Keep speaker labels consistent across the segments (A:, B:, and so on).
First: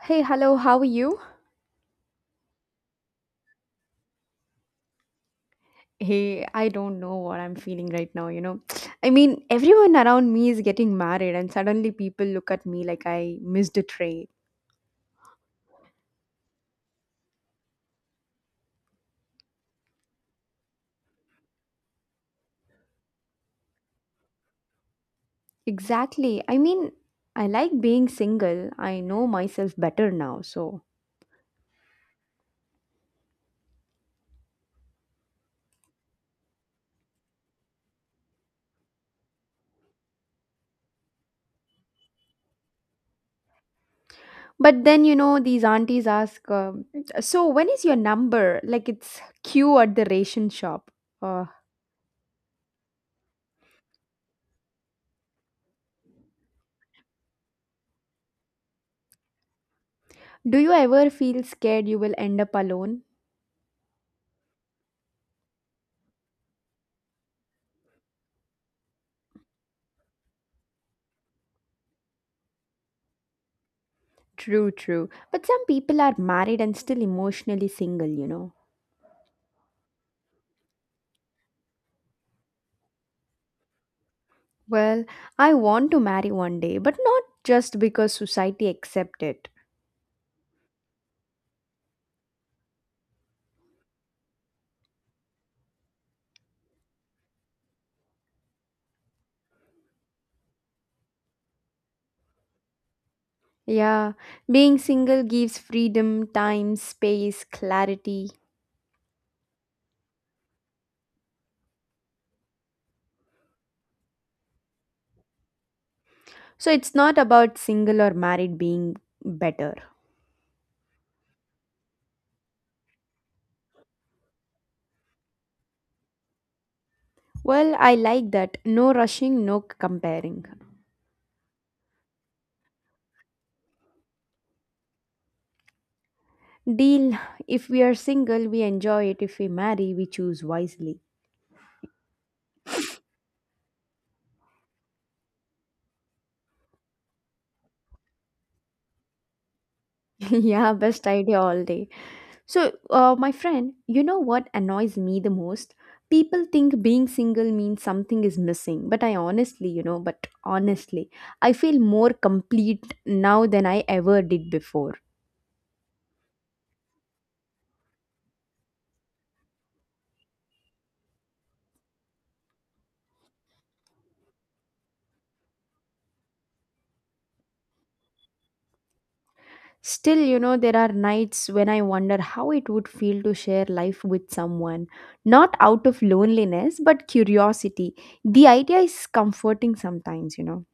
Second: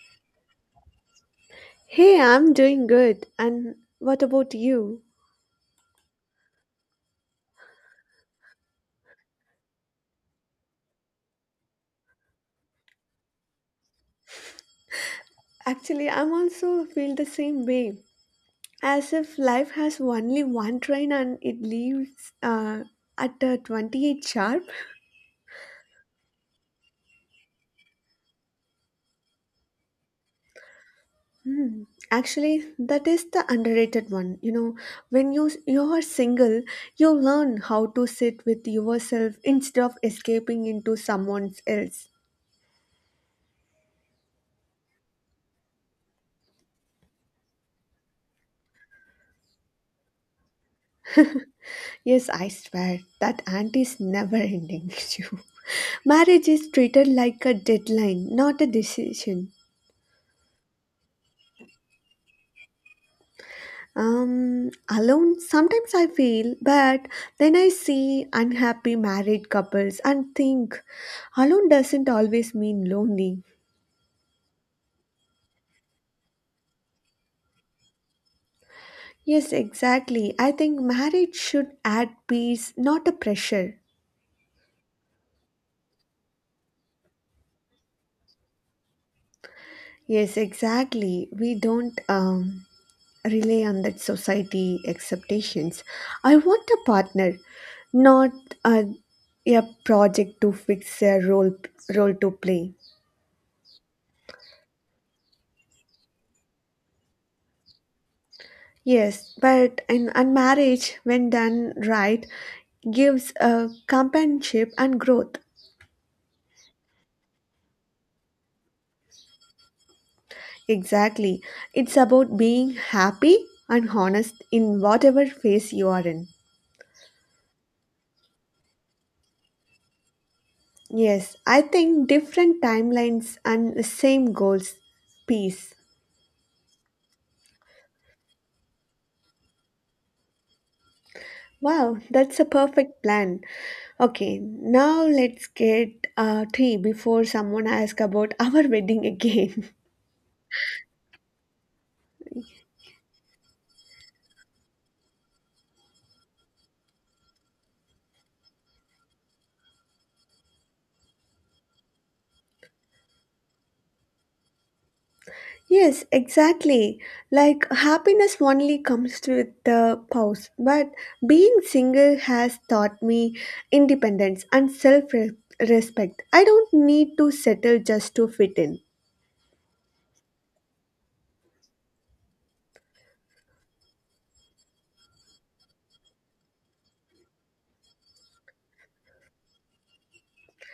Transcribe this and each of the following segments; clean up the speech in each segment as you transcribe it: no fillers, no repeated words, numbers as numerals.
A: Hey, hello, how are you?
B: Hey, I'm doing good. And what about you?
A: Hey, I don't know what I'm feeling right now, you know. I mean, everyone around me is getting married, and suddenly people look at me like I missed a train.
B: Actually, I'm also feel the same way. As if life has only one train and it leaves at 28 sharp.
A: Exactly. I mean, I like being single. I know myself better now.
B: Hmm. Actually, that is the underrated one. You know, when you are single, you learn how to sit with yourself instead of escaping into someone else.
A: But then, you know, these aunties ask, so, when is your number? Like it's queue at the ration shop. Uh,
B: Yes, I swear that aunt is never ending. you. Marriage is treated like a deadline, not a decision.
A: do you ever feel scared you will end up alone?
B: Alone, sometimes I feel, but then I see unhappy married couples and think alone doesn't always mean lonely.
A: True, true. But some people are married and still emotionally single, you know.
B: Yes, exactly. I think marriage should add peace, not a pressure.
A: Well, I want to marry one day, but not just because society accepts it.
B: Yes, exactly. We don't rely on that society expectations. I want a partner, not a, a project to fix a role to play.
A: Yeah, being single gives freedom, time, space, clarity.
B: Yes, but in, and marriage, when done right, gives a companionship and growth.
A: So it's not about single or married being better.
B: Exactly. It's about being happy and honest in whatever phase you are in.
A: Well, I like that. No rushing, no comparing.
B: Yes, I think different timelines and the same goals. Peace.
A: Deal. If we are single, we enjoy it. If we marry, we choose wisely.
B: Wow, that's a perfect plan. Okay, now let's get tea before someone asks about our wedding again.
A: Yeah, best idea all day. So, my friend, you know what annoys me the most? People think being single means something is missing, but I honestly, you know, but honestly, I feel more complete now than I ever did before.
B: yes, exactly. Like happiness only comes with the pause, but being single has taught me independence and self respect. I don't need to settle just to fit in.
A: Still, you know, there are nights when I wonder how it would feel to share life with someone, not out of loneliness, but curiosity. The idea is comforting sometimes, you know.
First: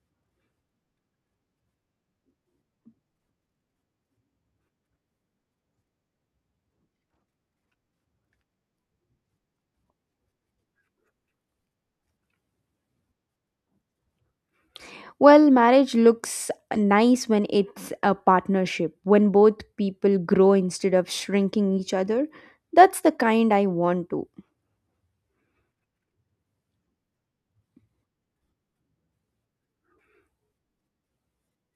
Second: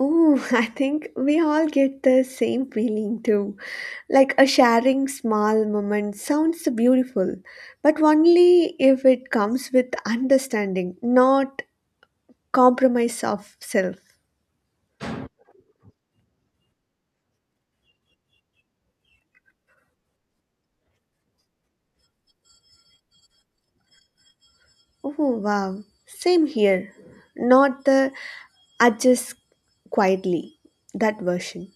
B: Ooh, I think we all get the same feeling too. Like a sharing small moment sounds beautiful, but only if it comes with understanding, not compromise of self.
A: Well, marriage looks nice when it's a partnership, when both people grow instead of shrinking each other. That's the kind I want to.
B: Oh, wow. Same here. Not the adjust quietly, that version.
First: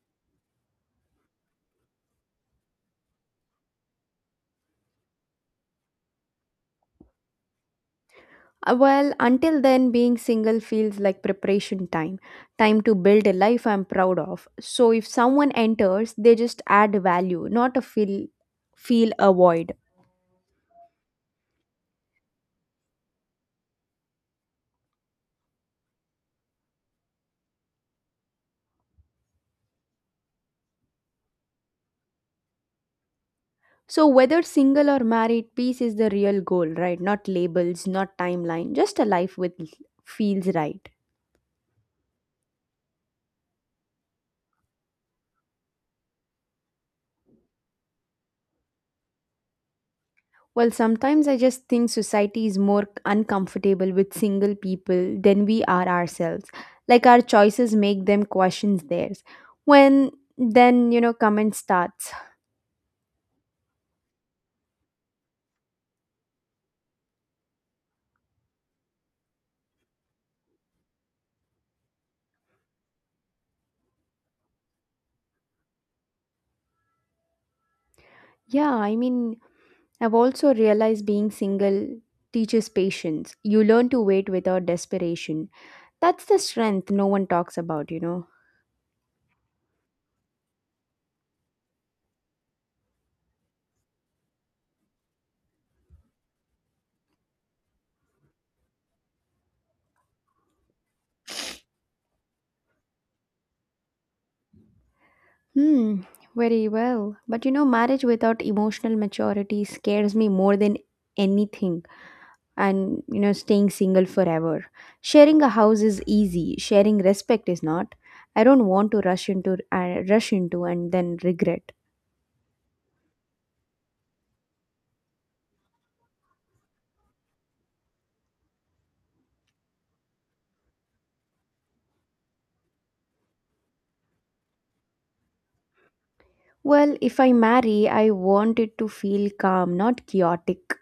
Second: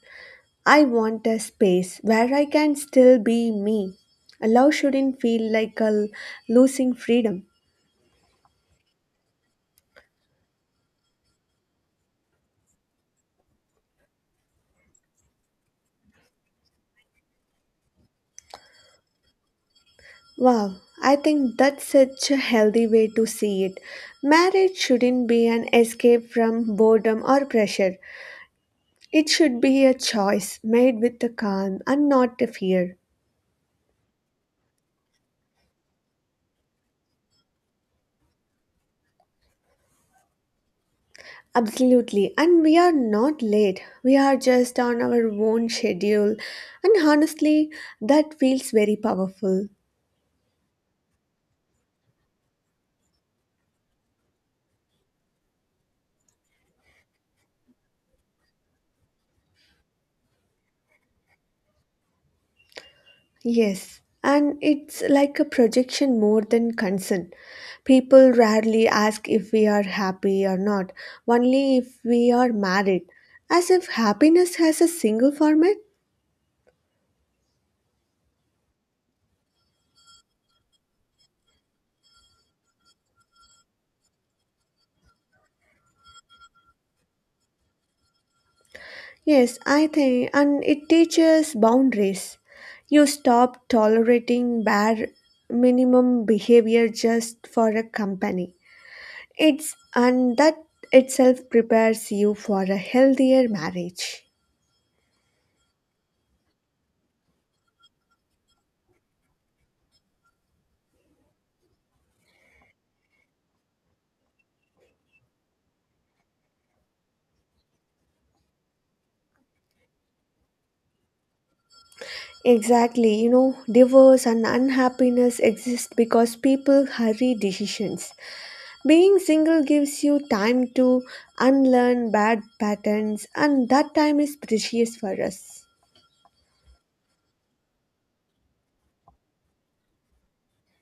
B: I want a space where I can still be me. Love shouldn't feel like losing freedom.
A: Well, until then, being single feels like preparation time, time to build a life I'm proud of. So if someone enters, they just add value, not a feel a void.
B: Wow, I think that's such a healthy way to see it. Marriage shouldn't be an escape from boredom or pressure. It should be a choice made with the calm and not the fear.
A: So whether single or married, peace is the real goal, right? Not labels, not timeline, just a life with feels right.
B: Absolutely, and we are not late. We are just on our own schedule, and honestly, that feels very powerful.
A: Well, sometimes I just think society is more uncomfortable with single people than we are ourselves. Like our choices make them question theirs. When then, you know, comment starts.
B: Yes, and it's like a projection more than concern. People rarely ask if we are happy or not, only if we are married, as if happiness has a single format.
A: Yeah, I mean, I've also realized being single teaches patience. You learn to wait without desperation. That's the strength no one talks about, you know.
B: Yes, I think, and it teaches boundaries. You stop tolerating bare minimum behavior just for a company. It's and that itself prepares you for a healthier marriage.
A: Hmm, very well. But you know, marriage without emotional maturity scares me more than anything. And you know, staying single forever, sharing a house is easy, sharing respect is not. I don't want to rush into and then regret.
B: Exactly, you know, divorce and unhappiness exist because people hurry decisions. Being single gives you time to unlearn bad patterns, and that time is precious for us.
A: Well, if I marry, I want it to feel calm, not chaotic,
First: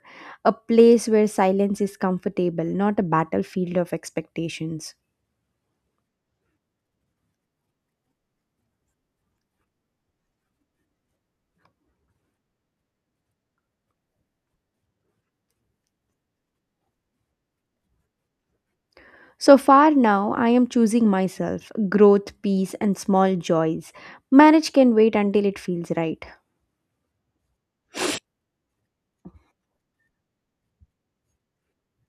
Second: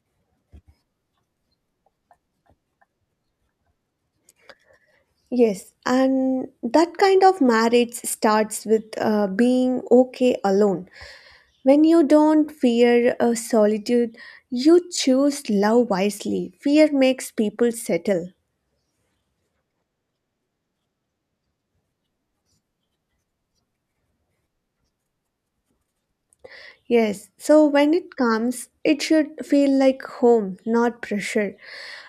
A: a place where silence is comfortable, not a battlefield of expectations.
B: Yes, and that kind of marriage starts with being okay alone. When you don't fear solitude, you choose love wisely. Fear makes people settle.
A: So far now I am choosing myself, growth, peace, and small joys. Marriage can wait until it feels right.
B: Yes, so when it comes, it should feel like home, not pressure.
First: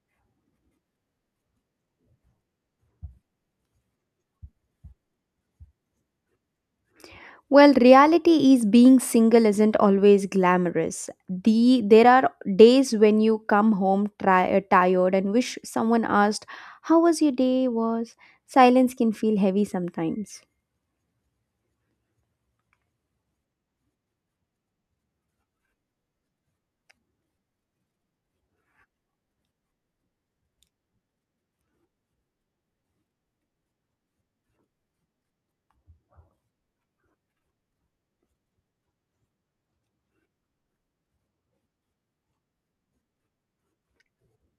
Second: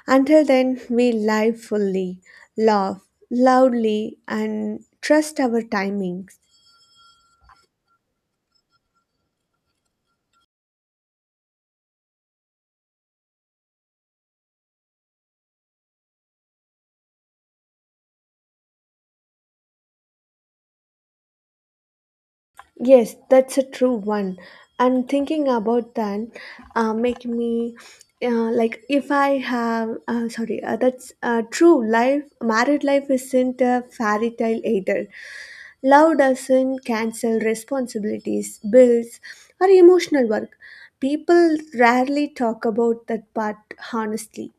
B: Until then, we live fully, laugh loudly, and trust our timings.
A: Well, reality is being single isn't always glamorous. There are days when you come home tired and wish someone asked, "How was your day?" Was silence can feel heavy sometimes.
B: Yes, that's a true one. And thinking about that, make me like if I have sorry, that's true. Life, married life isn't a fairy tale either. Love doesn't cancel responsibilities, bills, or emotional work. People rarely talk about that part honestly.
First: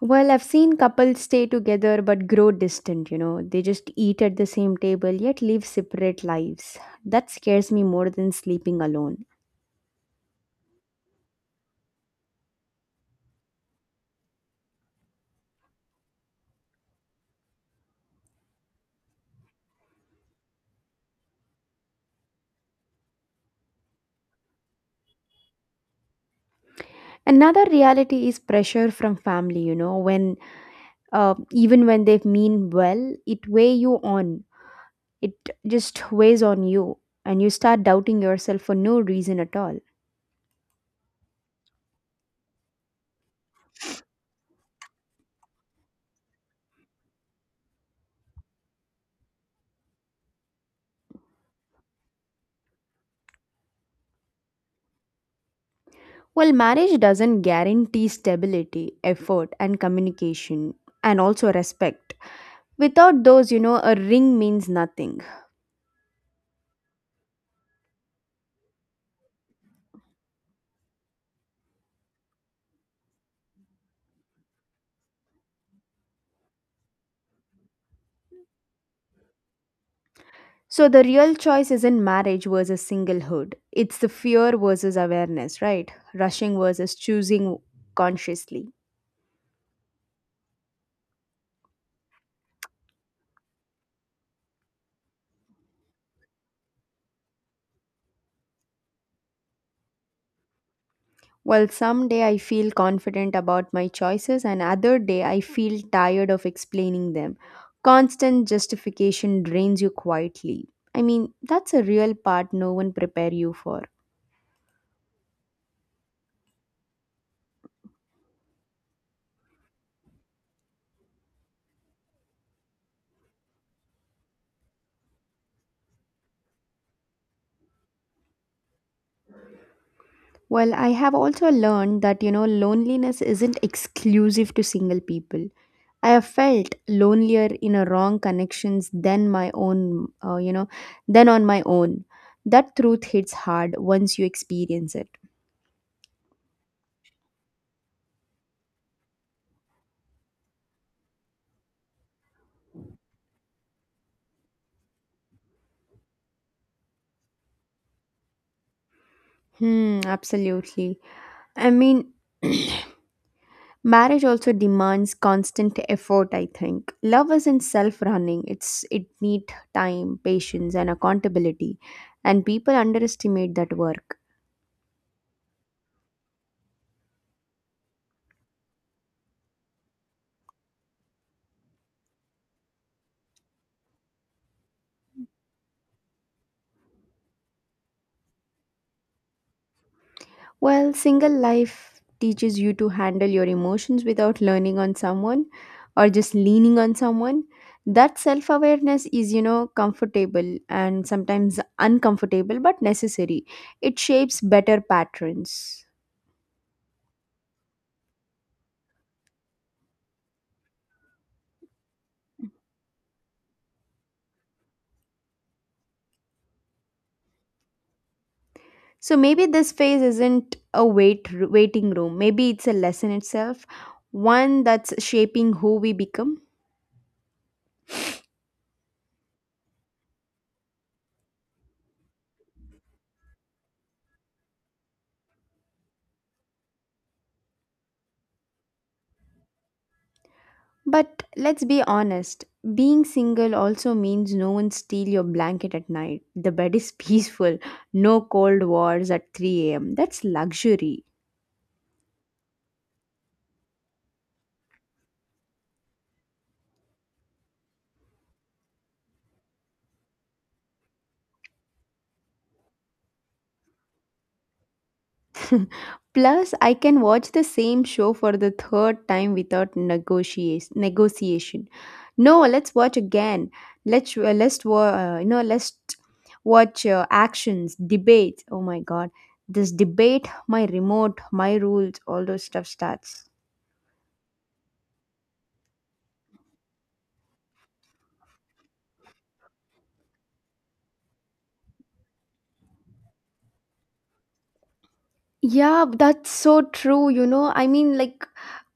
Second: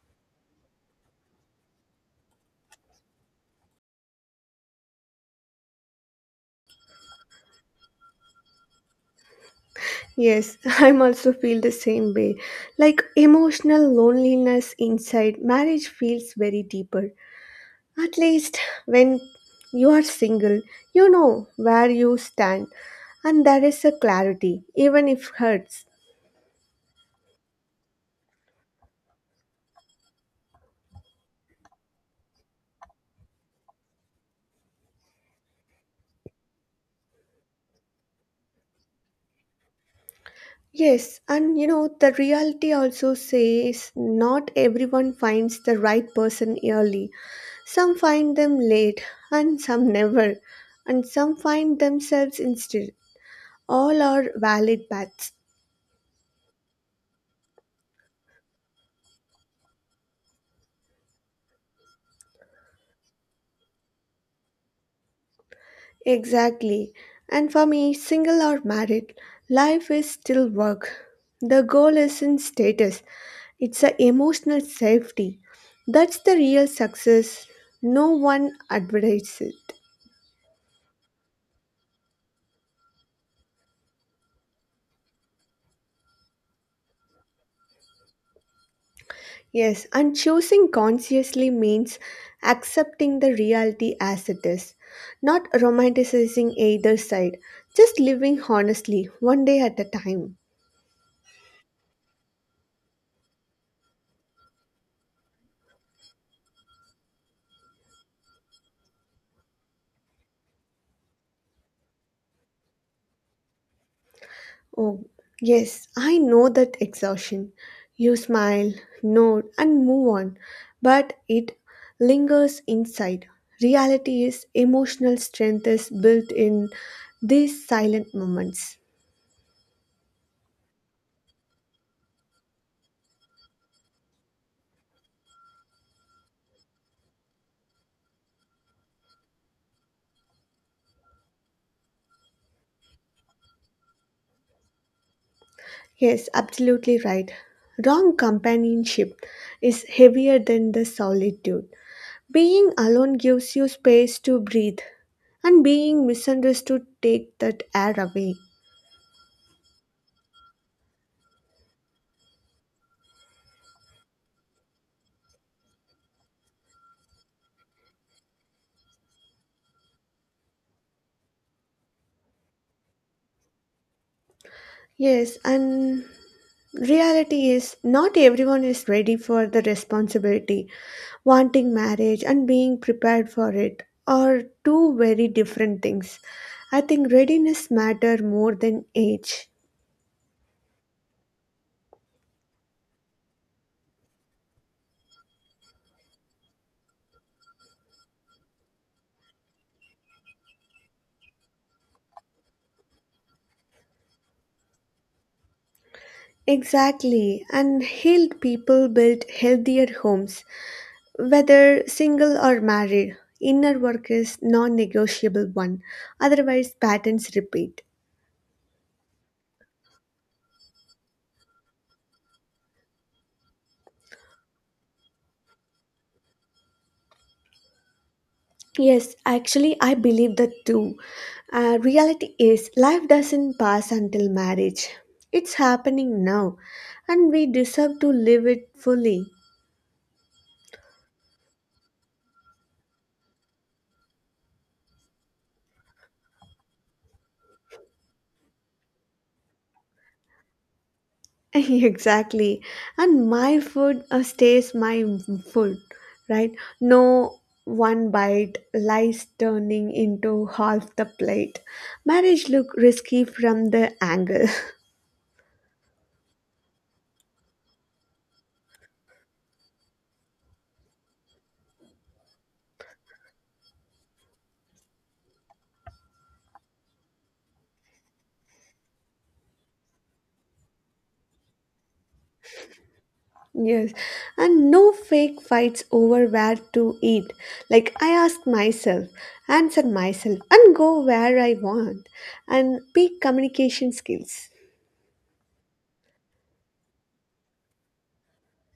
A: Well, I've seen couples stay together but grow distant, you know. They just eat at the same table yet live separate lives. That scares me more than sleeping alone.
B: Yes, I'm also feel the same way. Like emotional loneliness inside marriage feels very deeper. At least when you are single, you know where you stand, and there is a clarity, even if hurts.
A: Another reality is pressure from family, you know, when even when they mean well, it weigh you on. It just weighs on you and you start doubting yourself for no reason at all.
B: Yes, and you know, the reality also says not everyone finds the right person early. Some find them late, and some never, and some find themselves instead. All are valid paths.
A: Well, marriage doesn't guarantee stability, effort, and communication, and also respect. Without those, you know, a ring means nothing.
B: Exactly. And for me, single or married, life is still work. The goal isn't status, it's a emotional safety. That's the real success. No one advertises it.
A: So the real choice isn't marriage versus singlehood. It's the fear versus awareness, right? Rushing versus choosing consciously.
B: Yes, and choosing consciously means accepting the reality as it is, not romanticizing either side, just living honestly, one day at a time.
A: Well, some day I feel confident about my choices, and other day I feel tired of explaining them. Constant justification drains you quietly. I mean, that's a real part no one prepare you for.
B: Oh, yes, I know that exhaustion. You smile, nod, and move on, but it lingers inside. Reality is emotional strength is built in these silent moments.
A: Well, I have also learned that you know loneliness isn't exclusive to single people. I have felt lonelier in a wrong connections than my own, you know, than on my own. That truth hits hard once you experience it.
B: Yes, absolutely right. Wrong companionship is heavier than the solitude. Being alone gives you space to breathe, and being misunderstood take that air away.
A: Hmm, absolutely. I mean, marriage also demands constant effort, I think. Love isn't self-running. It's it need time, patience and accountability, and people underestimate that work.
B: Yes, and reality is not everyone is ready for the responsibility. Wanting marriage and being prepared for it are two very different things. I think readiness matter more than age.
A: Well, single life teaches you to handle your emotions without learning on someone or just leaning on someone. That self-awareness is, you know, comfortable and sometimes uncomfortable but necessary. It shapes better patterns.
B: Exactly, and healed people build healthier homes, whether single or married. Inner work is non-negotiable one. Otherwise patterns repeat.
A: So maybe this phase isn't a waiting room. Maybe it's a lesson itself, one that's shaping who we become.
B: Yes, actually, I believe that too. Reality is, life doesn't pass until marriage. It's happening now, and we deserve to live it fully.
A: But let's be honest, being single also means no one steal your blanket at night. The bed is peaceful, no cold wars at 3 a.m. That's luxury.
B: exactly. And my food stays my food, right? No one bite lies turning into half the plate. Marriage look risky from the angle.
A: Plus, I can watch the same show for the third time without negotiation. No, let's watch again. Let's wa- you know Let's watch actions, debates. Oh my god, this debate, my remote, my rules, all those stuff starts.
B: Yes, and no fake fights over where to eat. Like, I ask myself, answer myself, and go where I want, and peak communication skills.
A: Yeah, that's so true. You know, I mean, like,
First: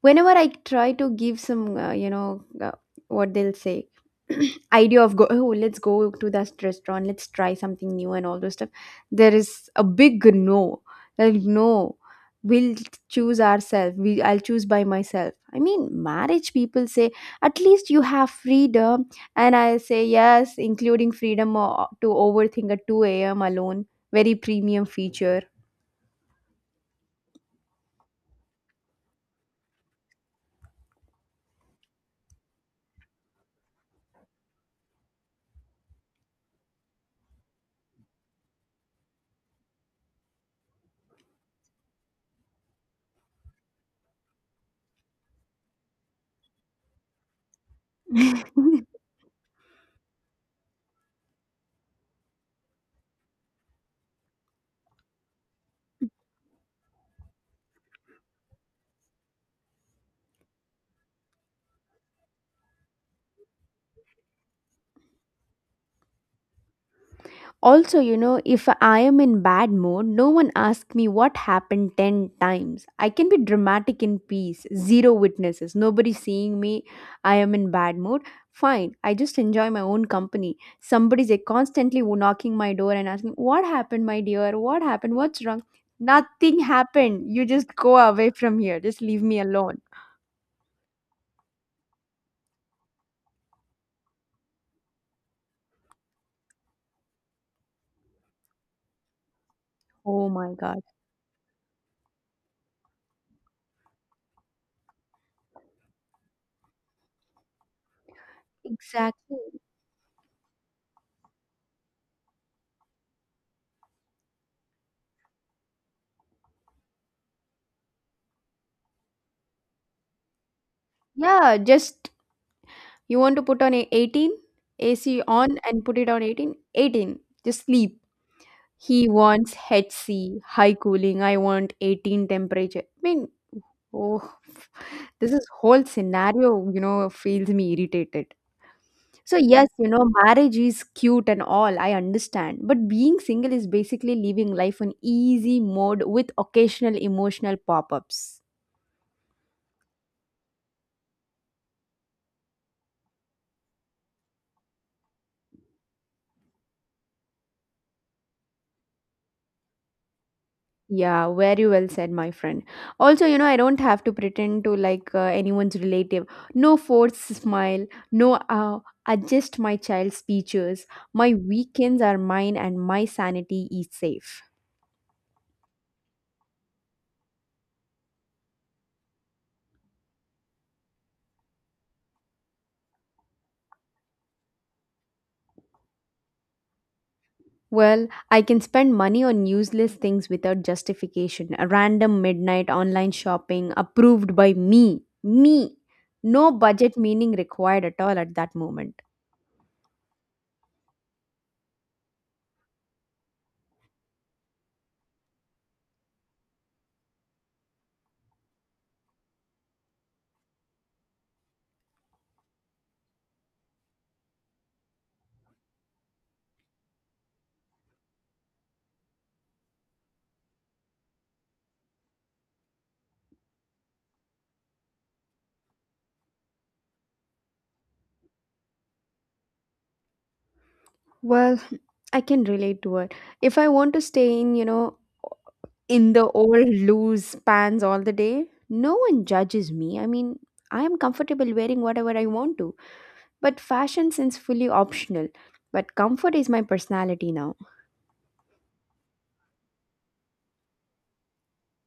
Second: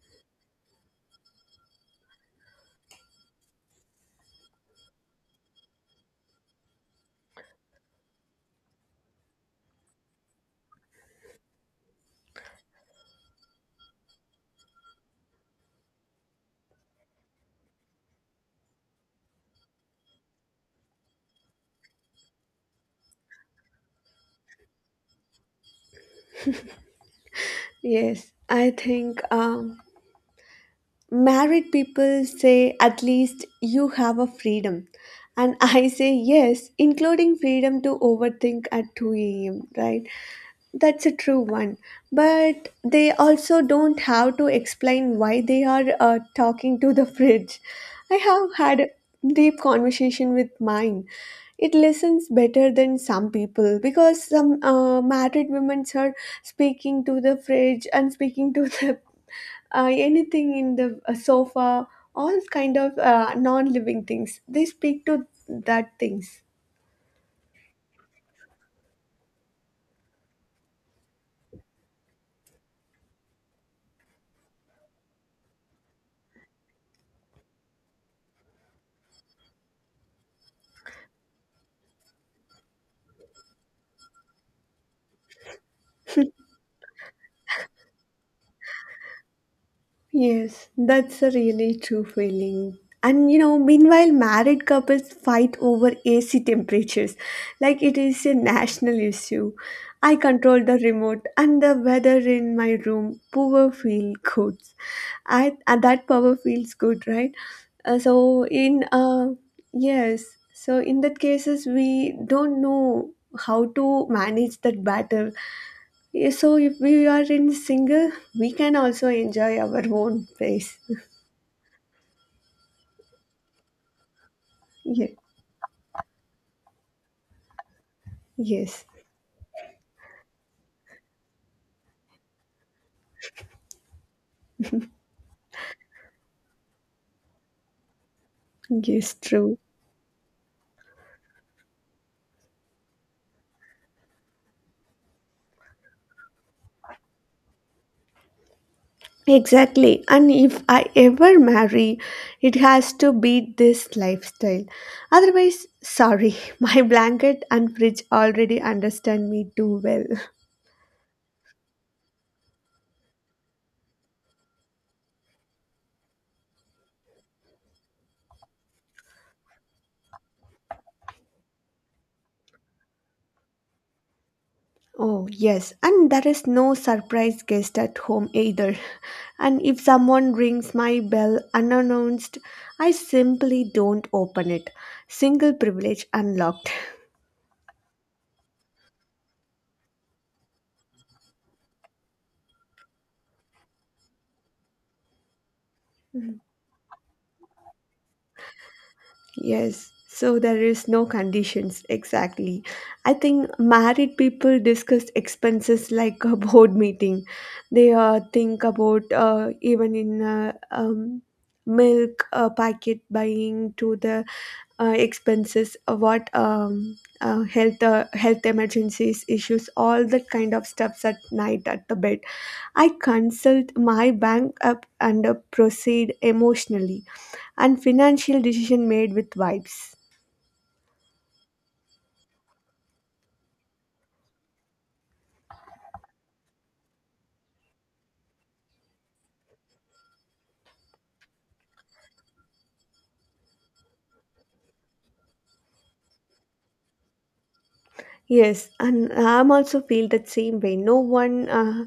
A: whenever I try to give what they'll say, idea of go, oh, let's go to that restaurant, let's try something new and all those stuff, there is a big no. Like, no, we'll choose ourselves. We, I'll choose by myself. I mean, marriage people say, at least you have freedom. And I say, yes, including to overthink at 2 a.m. alone, very premium feature.
B: Yes, I think married people say at least you have a freedom. And I say yes, including freedom to overthink at 2 a.m., right? That's a true one. But they also don't have to explain why they are talking to the fridge. I have had a deep conversation with mine. It listens better than some people because some married women are speaking to the fridge and speaking to the anything in the sofa, all kind of non-living things. They speak to that things.
A: Also, you know, if I am in bad mood, no one asks me what happened 10 times. I can be dramatic in peace, zero witnesses, nobody seeing me. I am in bad mood. Fine, I just enjoy my own company. Somebody's like, constantly knocking my door and asking, what happened, my dear? What happened? What's wrong? Nothing happened. You just go away from here. Just leave me alone.
B: Yes, that's a really true feeling. And you know, meanwhile, married couples fight over AC temperatures like it is a national issue. I
A: Oh my
B: control the
A: God.
B: remote and the weather in my room. Power feel good. I and that power feels good, right? So in
A: Exactly.
B: yes, so in that cases we don't know how to manage that battle yeah, so if we are in single, we can also enjoy our own pace.
A: Yeah, just you want to put on a 18?
B: Yeah.
A: AC on and put it on 18? 18. Just sleep.
B: Yes.
A: He wants HC, high cooling. I want 18 temperature. I mean, oh, this is whole scenario, you know, feels me irritated.
B: Yes,
A: So,
B: true.
A: yes, you know, marriage is cute and all, I understand. But being single is basically living life on easy mode with occasional emotional pop ups.
B: Exactly. And if I ever marry, it has to be this lifestyle. Otherwise, sorry, my blanket and fridge already understand me too well.
A: Yeah, very well said, my friend. Also, you know, I don't have to pretend to like anyone's relative. No forced smile, no adjust my child's features. My weekends are mine and my sanity is safe.
B: Oh, yes, and there is no surprise guest at home either. And if someone rings my bell unannounced, I simply don't open it. Single privilege unlocked.
A: Well, I can spend money on useless things without justification. A random midnight online shopping approved by me.
B: Mhm.
A: No budget meaning required at all at that moment.
B: Yes, so there is no conditions exactly. I think married people discuss expenses like a board meeting. They think about even in milk packet buying to the expenses, what health health emergencies issues, all that kind of stuffs at night at the bed. I consult my bank up and proceed emotionally and financial decision made with vibes.
A: Well, I can relate to it. If I want to stay in, you know, in the old loose pants all the day, no one judges me. I mean, I am comfortable wearing whatever I want to. But fashion since fully optional. But comfort is my personality now.
B: Yes, and I'm also feel that same way. No one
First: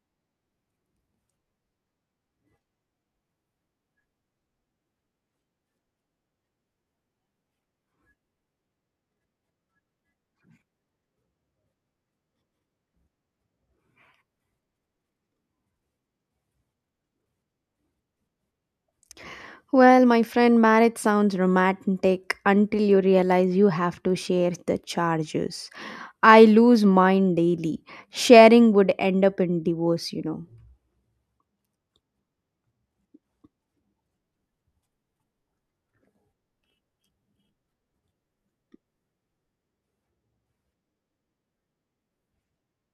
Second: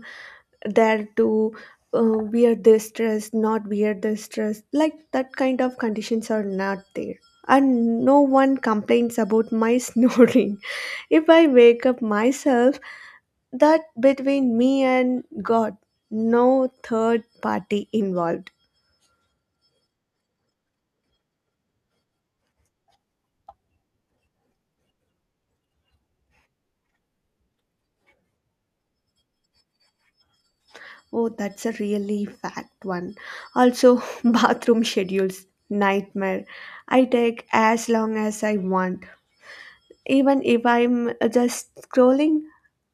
B: there to uh, wear this dress, not wear this dress. Like that kind of conditions are not there. And no one complains about my snoring. If I wake up myself, that between me and God, no third party involved.
A: Well, my friend, marriage sounds romantic until you realize you have to share the charges. I lose mine daily. Sharing would end up in divorce, you know.
B: Oh, that's a really fact one. Also, bathroom schedules, nightmare. I take as long as I want. Even if I'm just scrolling,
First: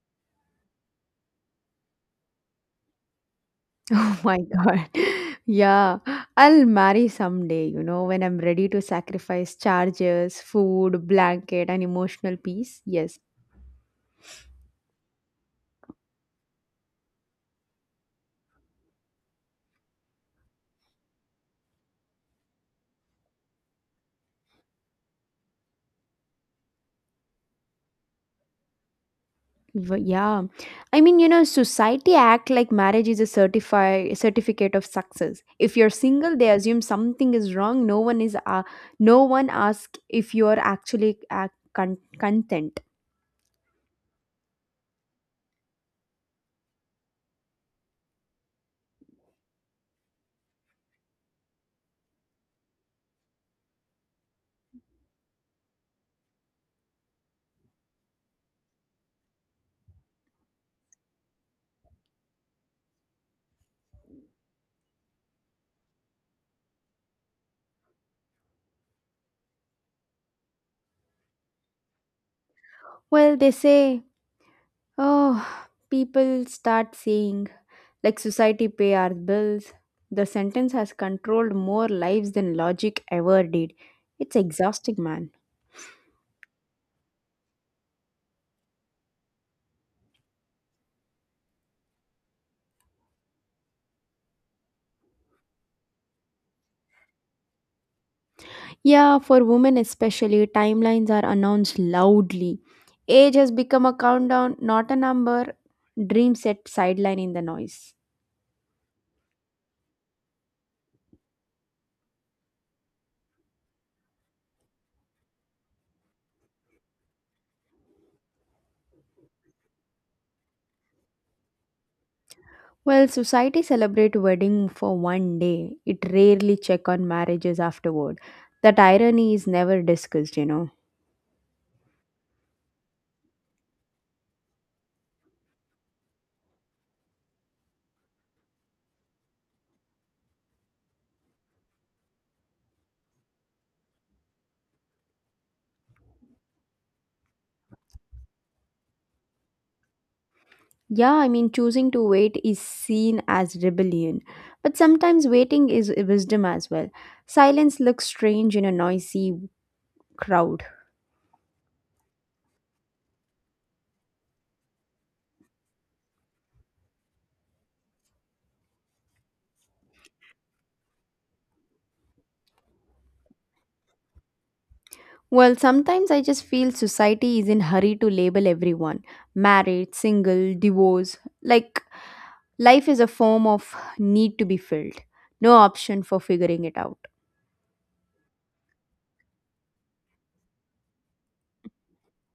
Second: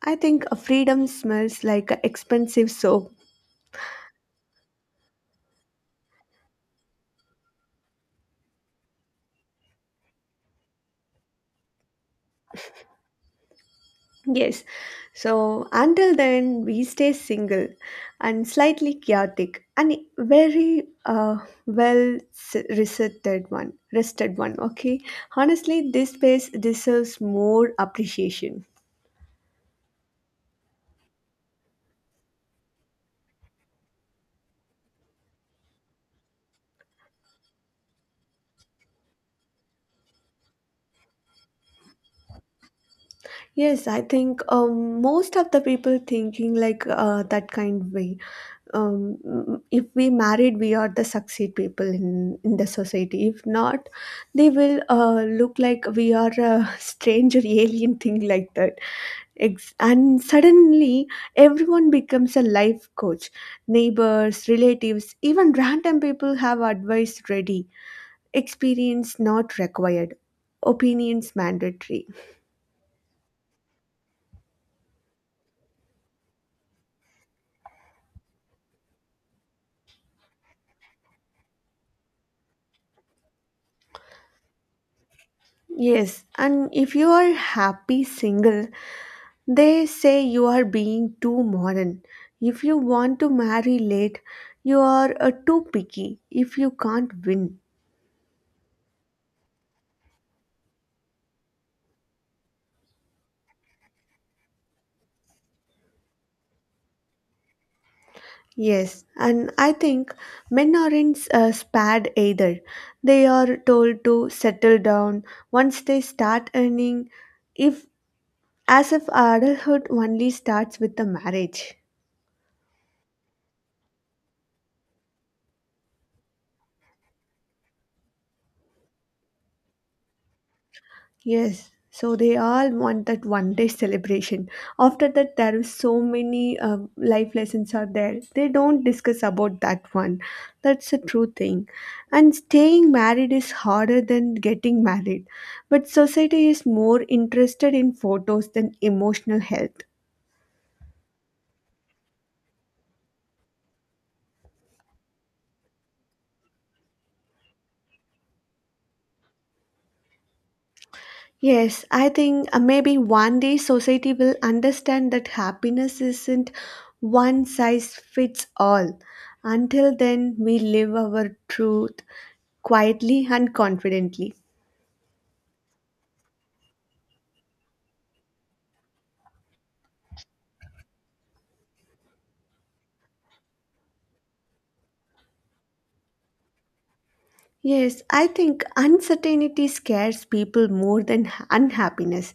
B: I think freedom smells like a expensive soap.
A: Oh my god. Yeah, I'll marry someday, you know, when I'm ready to sacrifice charges, food, blanket, and emotional peace. Yes,
B: Yes. So until then, we stay single and slightly chaotic and very well rested one. Rested one. Okay. Honestly, this space deserves more appreciation.
A: Yeah. I mean, you know, society act like marriage is a certify certificate of success. If you're single, they assume something is wrong. No one asks if you are actually con- content.
B: Yes, I think most of the people thinking like that kind way if we married we are the succeed people in the society if not they will look like we are a strange or alien thing like that. And suddenly everyone becomes a life coach, neighbors, relatives, even random people have advice ready, experience not required, opinions mandatory.
A: Well, they say, "Oh, people start saying like society pay our bills." The sentence has controlled more lives than logic ever did. It's exhausting, man.
B: Yes, and if you are happy single, they say you are being too modern. If you want to marry late, you are too picky if you can't win.
A: Yeah, for women especially, timelines are announced loudly. Age has become a countdown, not a number. Dream set sideline in the noise.
B: Yes, and I think men aren't spared either. They are told to settle down once they start earning, if as if adulthood only starts with the marriage.
A: Well, society celebrate wedding for one day. It rarely check on marriages afterward. That irony is never discussed, you know.
B: Yes, so they all want that one day celebration. After that, there is so many life lessons are there. They don't discuss about that one. That's a true thing. And staying married is harder than getting married. But society is more interested in photos than emotional health.
A: Yeah, I mean choosing to wait is seen as rebellion, but sometimes waiting is wisdom as well. Silence looks strange in a noisy crowd.
B: Yes, I think maybe one day society will understand that happiness isn't one size fits all. Until then, we live our truth quietly and confidently.
A: Well, sometimes I just feel society is in hurry to label everyone. Married, single, divorce. Like life is a form of need to be filled. No option for figuring it out.
B: Yes, I think uncertainty scares people more than unhappiness.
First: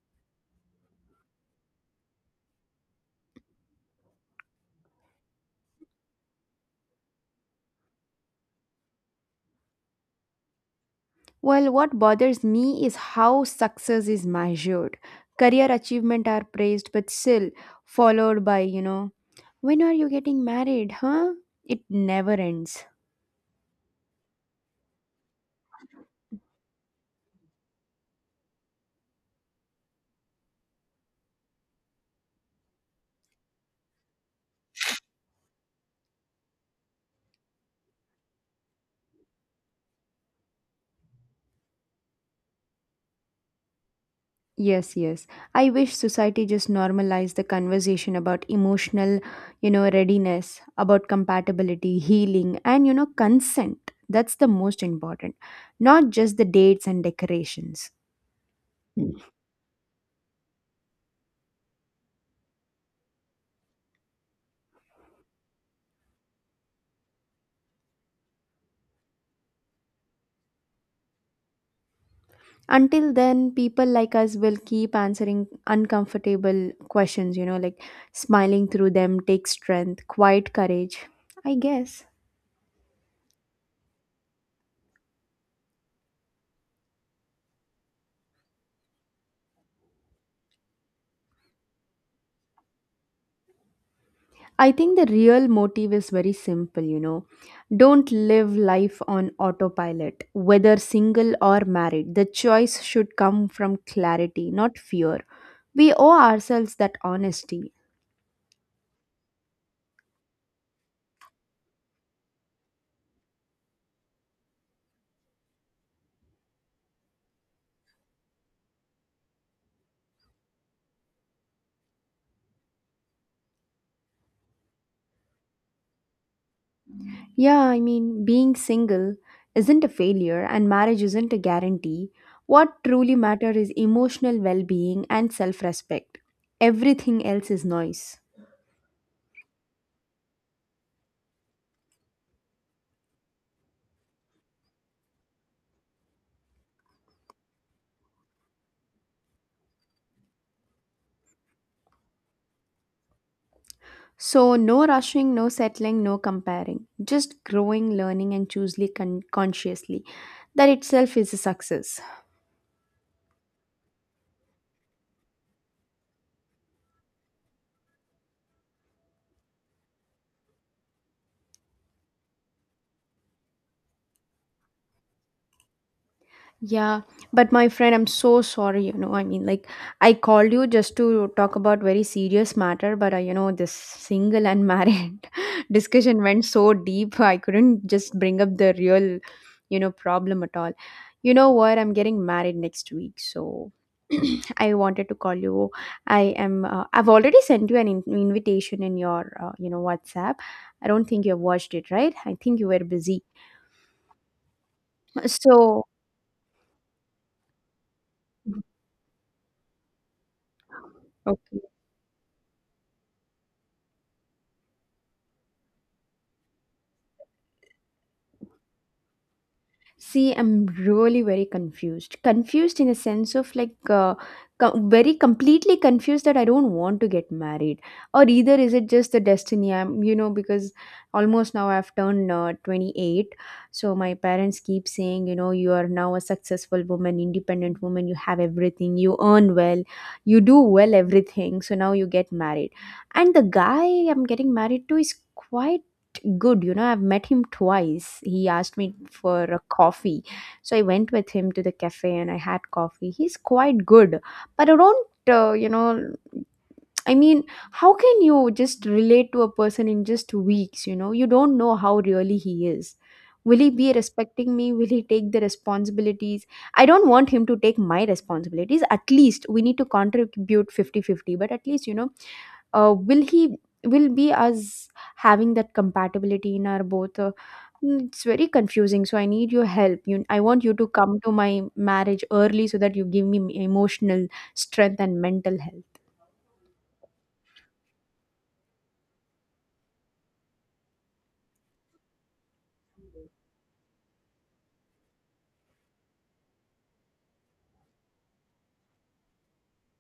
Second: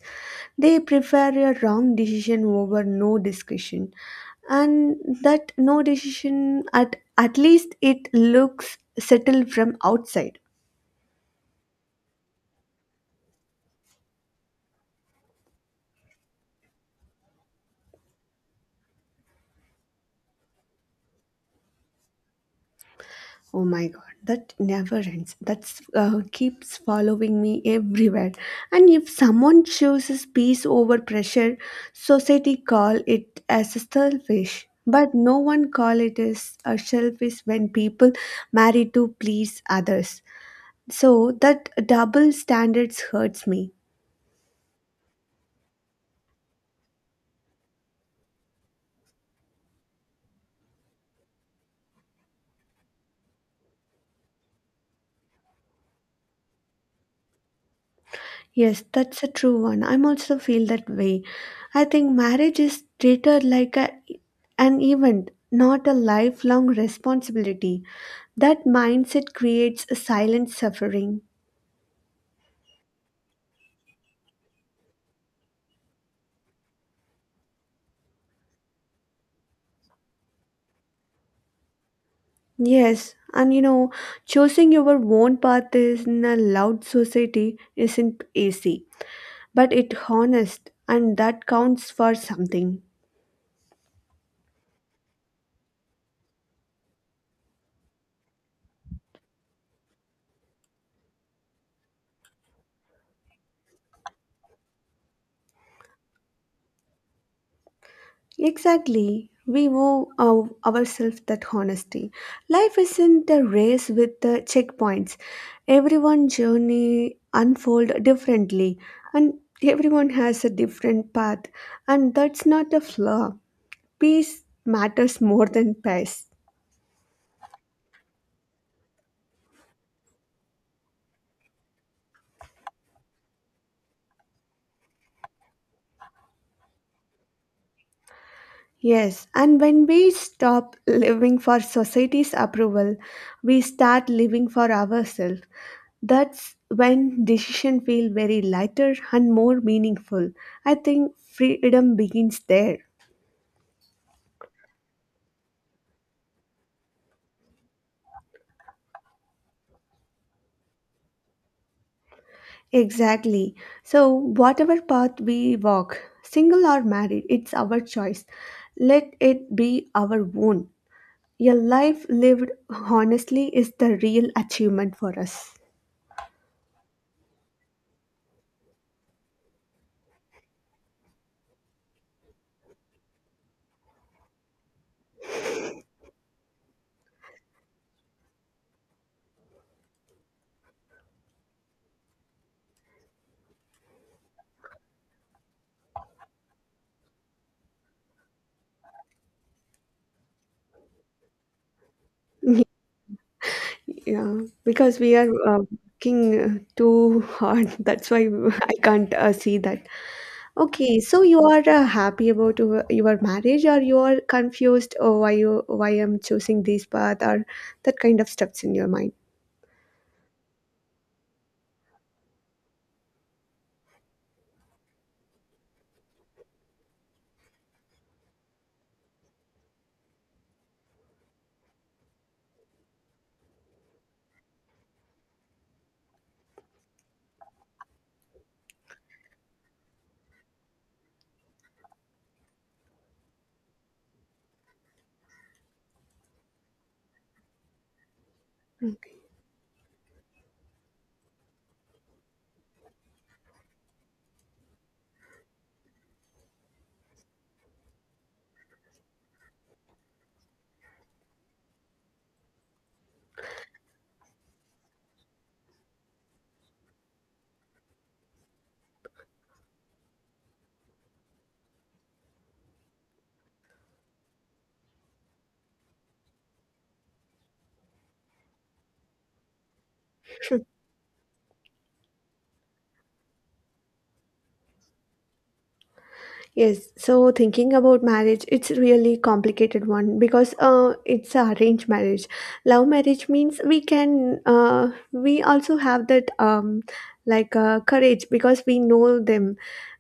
B: They prefer a wrong decision over no discussion. And that no decision, at least it looks settled from outside.
A: Well, what bothers me is how success is measured. Career achievement are praised but still followed by, you know, when are you getting married, huh? It never ends.
B: Oh my god, that never ends. That's keeps following me everywhere. And if someone chooses peace over pressure, society call it as a selfish. But no one call it as a selfish when people marry to please others. So that double standards hurts me.
A: Yes, yes. I wish society just normalized the conversation about emotional, you know, readiness, about compatibility, healing, and, you know, consent. That's the most important, not just the dates and decorations.
B: Yes,
A: Mm.
B: that's a true one. I'm also feel that way. I think marriage is treated like an event, not a lifelong responsibility. That mindset creates a silent suffering.
A: Until then, people like us will keep answering uncomfortable questions, you know, like smiling through them takes strength, quiet courage, I guess.
B: Yes, and you know, choosing your own path is in a loud society isn't easy, but it honest and that counts for something.
A: I think the real motive is very simple, you know. Don't live life on autopilot, whether single or married. The choice should come from clarity, not fear. We owe ourselves that honesty.
B: Exactly. We owe ourselves that honesty. Life isn't a race with the checkpoints. Everyone's journey unfold differently and everyone has a different path and that's not a flaw. Peace matters more than pace.
A: Yeah, I mean, being single isn't a failure and marriage isn't a guarantee. What truly matters is emotional well being and self respect. Everything else is noise.
B: Yes, and when we stop living for society's approval, we start living for ourselves. That's when decisions feel very lighter and more meaningful. I think freedom begins there.
A: So, no rushing, no settling, no comparing. Just growing, learning, and choosing consciously. That itself is a success.
B: Exactly. So, whatever path we walk, single or married, it's our choice. Let it be our own. Your life lived honestly is the real achievement for us.
A: Yeah, but my friend, I'm so sorry. I mean, like, I called you just to talk about very serious matter, but this single and married discussion went so deep, I couldn't just bring up the real problem at all. You know what? I'm getting married next week, so I wanted to call you. I am. I've already sent you an invitation in your, WhatsApp. I don't think you have watched it, right? I think you were busy.
B: Yeah, because we are
A: So,
B: working too hard. That's why I can't see that. Okay, so you
A: okay.
B: are happy about your marriage, or you are confused? Oh, why you why I'm choosing this path, or that kind of stuffs in your mind.
A: See, I'm really very confused. Confused in a sense of like, very completely confused that I don't want to get married, or either is it just the destiny? I'm, because almost now I've turned 28, so my parents keep saying, you are now a successful woman, independent woman. You have everything. You earn well. You do well everything. So now you get married, and the guy I'm getting married to is quite good. I've met him twice. He asked me
B: Okay.
A: for a coffee, so I went with him to the cafe, and I had coffee. He's quite good, but I don't, I mean, how can you just relate to a person in just weeks? You don't know how really he is. Will he be respecting me? Will he take the responsibilities? I don't want him to take my responsibilities. At least we need to contribute fifty-fifty, but at least, will he will be us having that compatibility in our both it's very confusing, so I need your help you I want you to come to my marriage early so that you give me emotional strength and mental health.
B: Yes, so thinking about marriage, it's really complicated one because it's a arranged marriage. Love marriage means we can we also have that like courage because we know them,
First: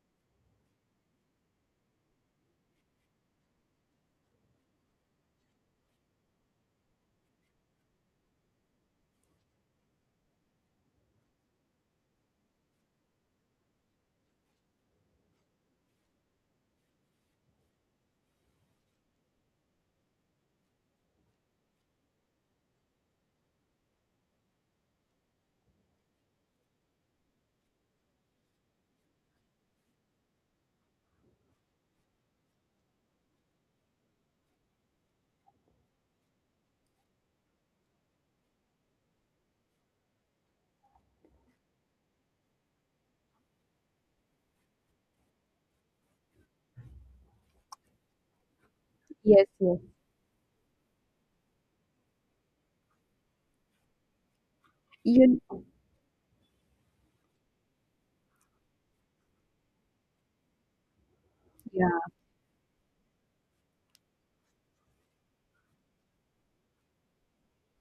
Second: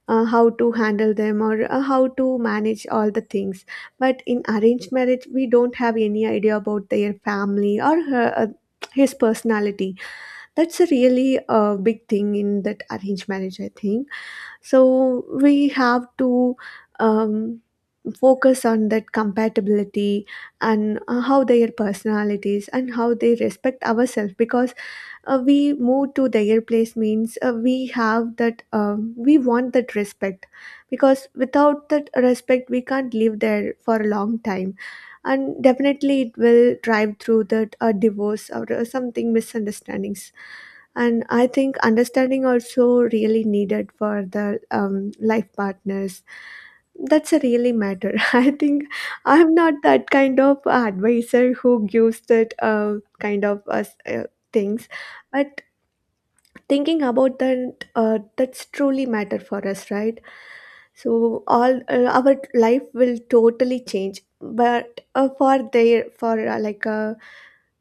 B: how to handle them, or how to manage all the things, but in arranged marriage we don't have any idea about their family, or his personality. That's a really big thing in that arranged marriage, I think. So we have to, um, focus on that compatibility and how their personalities and how they respect ourselves, because we move to their place means we have that, we want that respect, because without that respect we can't live there for a long time, and definitely it will drive through that divorce or something misunderstandings. And I think understanding also really needed for the life partners. That's a really matter, I think.
A: Yes,
B: I'm not
A: yes.
B: that kind of advisor who gives that kind of things.
A: you
B: But thinking about that, that's truly matter for us, right? So all
A: Yeah,
B: our life will totally change, but for their for like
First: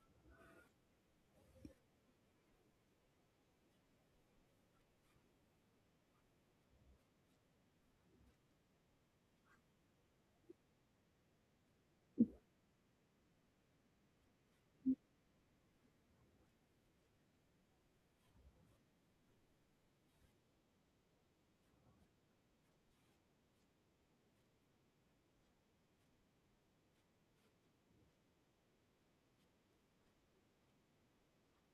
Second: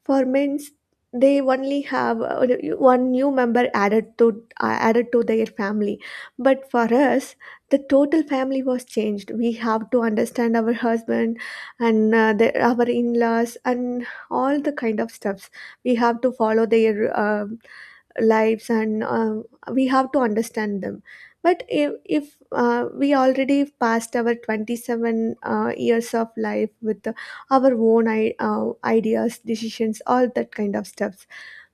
B: for men's, they only have one new member added to, added to their family. But for us, the total family was changed. We have to understand our husband and the, our in-laws and all the kind of stuffs. We have to follow their lives, and we have to understand them. But if we already passed our 27 years of life with our own ideas, decisions, all that kind of stuffs.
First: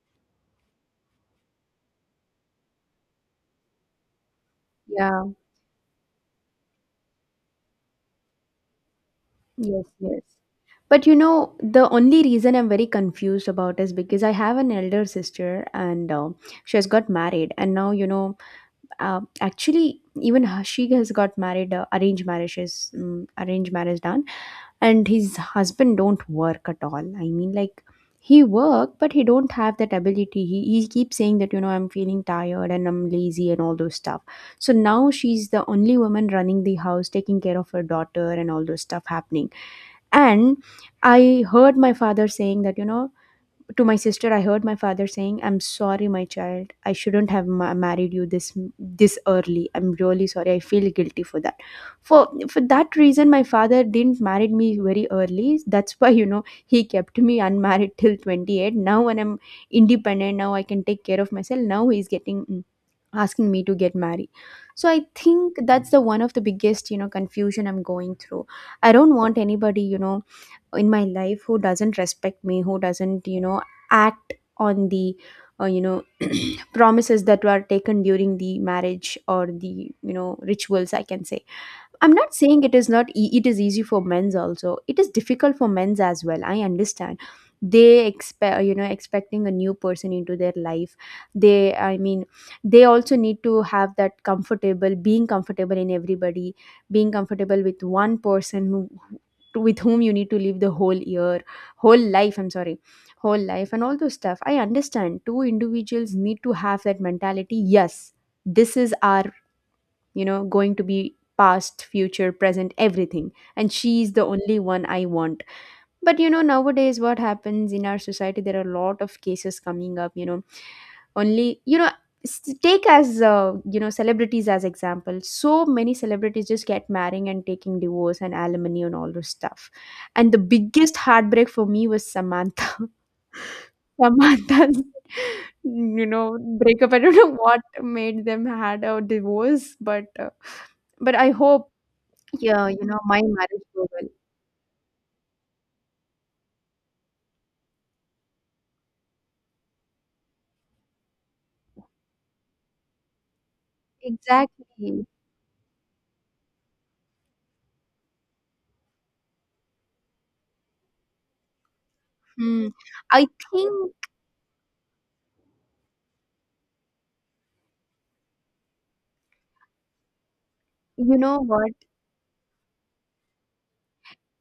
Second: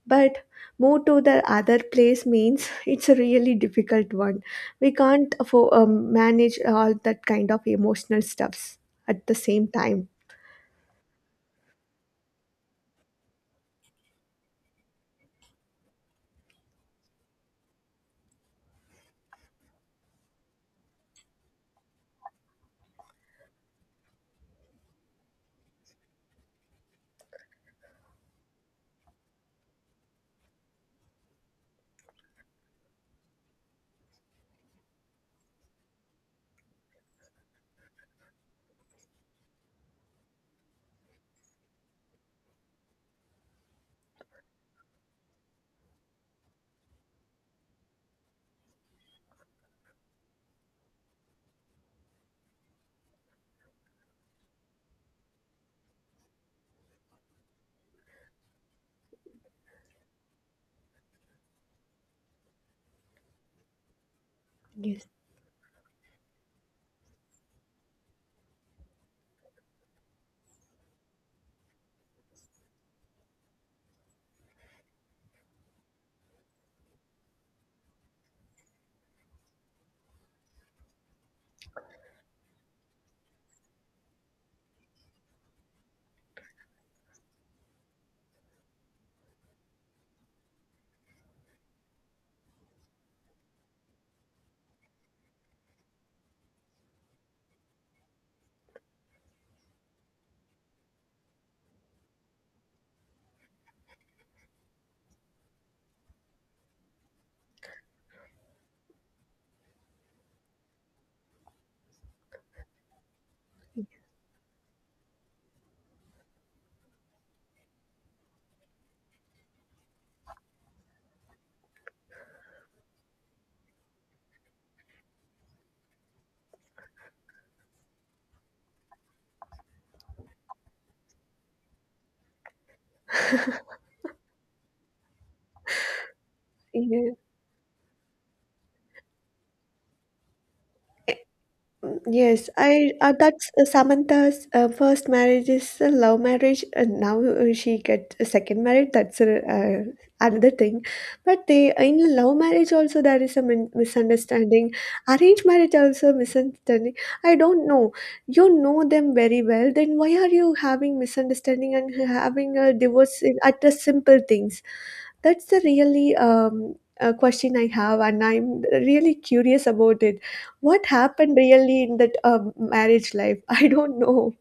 B: But move to the other place means, it's a really difficult one. We
A: yeah.
B: can't manage all that kind of emotional stuffs at the same
A: Yes,
B: time.
A: yes. But the only reason I'm very confused about is because I have an elder sister, and she has got married, and now, actually even Hashig has got married. Arranged marriages, arranged marriage done, and his husband don't work at all. I mean, like, he work, but he don't have that ability. He keeps saying that, I'm feeling tired, and I'm lazy, and all those stuff. So now she's the only woman running the house, taking care of her daughter, and all those stuff happening. And I heard my father saying that, to my sister, I heard my father saying, I'm sorry, my child, I shouldn't have married you this early. I'm really sorry. I feel guilty for that. For for that reason, my father didn't marry me very early. That's why he kept me unmarried till 28. Now when I'm independent, now I can take care of myself, now he's getting, asking me to get married. So I
B: Yes.
A: think that's the one of the biggest confusion I'm going through. I don't want anybody in my life who doesn't respect me, who doesn't act on the uh, you know promises that were taken during the marriage or the rituals, I can say. I'm not saying it is not it is easy for men's also. It is difficult for men's as well. I understand. They expecting a new person into their life. They, I mean, they also need to have that comfortable, being comfortable in everybody, being comfortable with one person with whom you need to live the whole year, whole life, I'm sorry, whole life, and all those stuff. I understand two individuals need to have that mentality. Yes, this is our going to be past, future, present, everything, and she's the only one I want. But nowadays what happens in our society, there are a lot of cases coming up, only, take as celebrities as example. So many celebrities just get marrying and taking divorce and alimony and all those stuff. And the biggest heartbreak for me was Samantha, Samantha's you know breakup. I
B: Yeah.
A: don't know what made them had a divorce, but I hope,
B: Yes,
A: yeah,
B: I
A: my
B: that's
A: marriage go well.
B: Samantha's first marriage is a love marriage, and now she get a second marriage. That's a, another thing. But they in love marriage also there is a misunderstanding.
A: Exactly.
B: Arranged marriage also misunderstanding. I don't know. You know them very well. Then why are you having misunderstanding and having
A: Hmm.
B: a divorce
A: I
B: in, at the
A: think,
B: simple things? That's the really question I have, and I'm really curious about it. What
A: you
B: happened
A: know what?
B: really in that marriage life? I don't know.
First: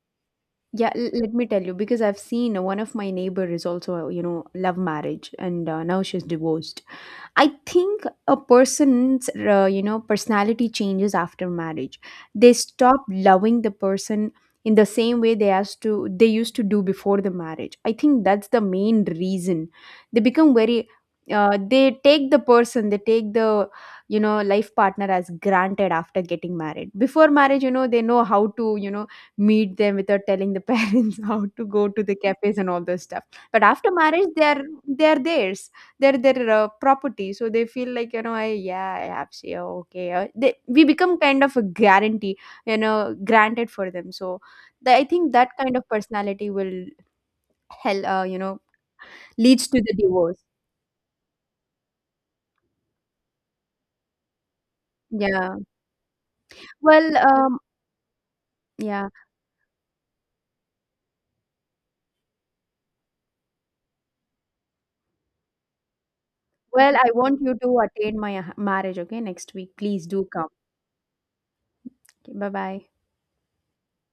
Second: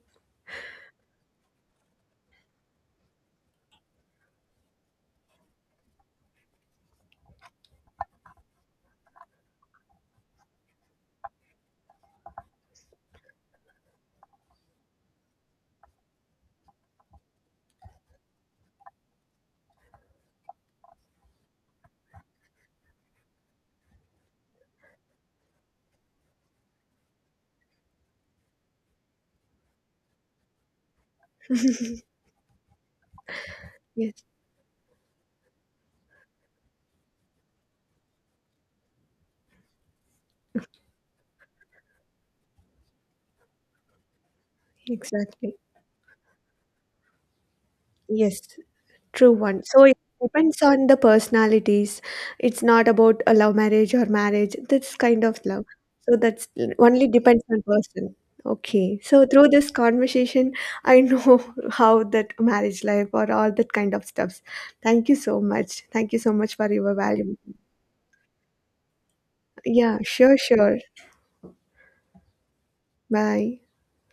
A: Yeah, let me tell you, because I've seen one of my neighbor is also, love marriage, and now she's divorced. I think a person's personality changes after marriage. They stop loving the person in the same way they as to they used to do before the marriage. I think that's the main reason. They become very, they take the person, they take the life partner as granted after getting married. Before marriage, they know how to meet them without telling the parents how to go to the cafes and all those stuff. But after
B: Yes,
A: marriage, they are theirs, their property, so they feel like, I, yeah, I have say, oh, okay, they, we become kind of a guarantee, granted for them. So I think that
B: exactly.
A: kind of personality will hell,
B: Yes, true one.
A: leads to
B: So
A: the
B: it
A: divorce.
B: depends on the personalities. It's not about a love marriage or marriage. This kind of
A: Yeah.
B: love. So that's only
A: Well.
B: depends on person. Okay.
A: Yeah.
B: So through this conversation, I know how that marriage life or all that kind of stuffs. Thank you so much. Thank you so much for your
A: Well, I
B: valuable.
A: want you to attend my marriage, okay? Next week,
B: Yeah,
A: please do
B: sure,
A: come.
B: sure.
A: Okay, bye bye.
B: Bye.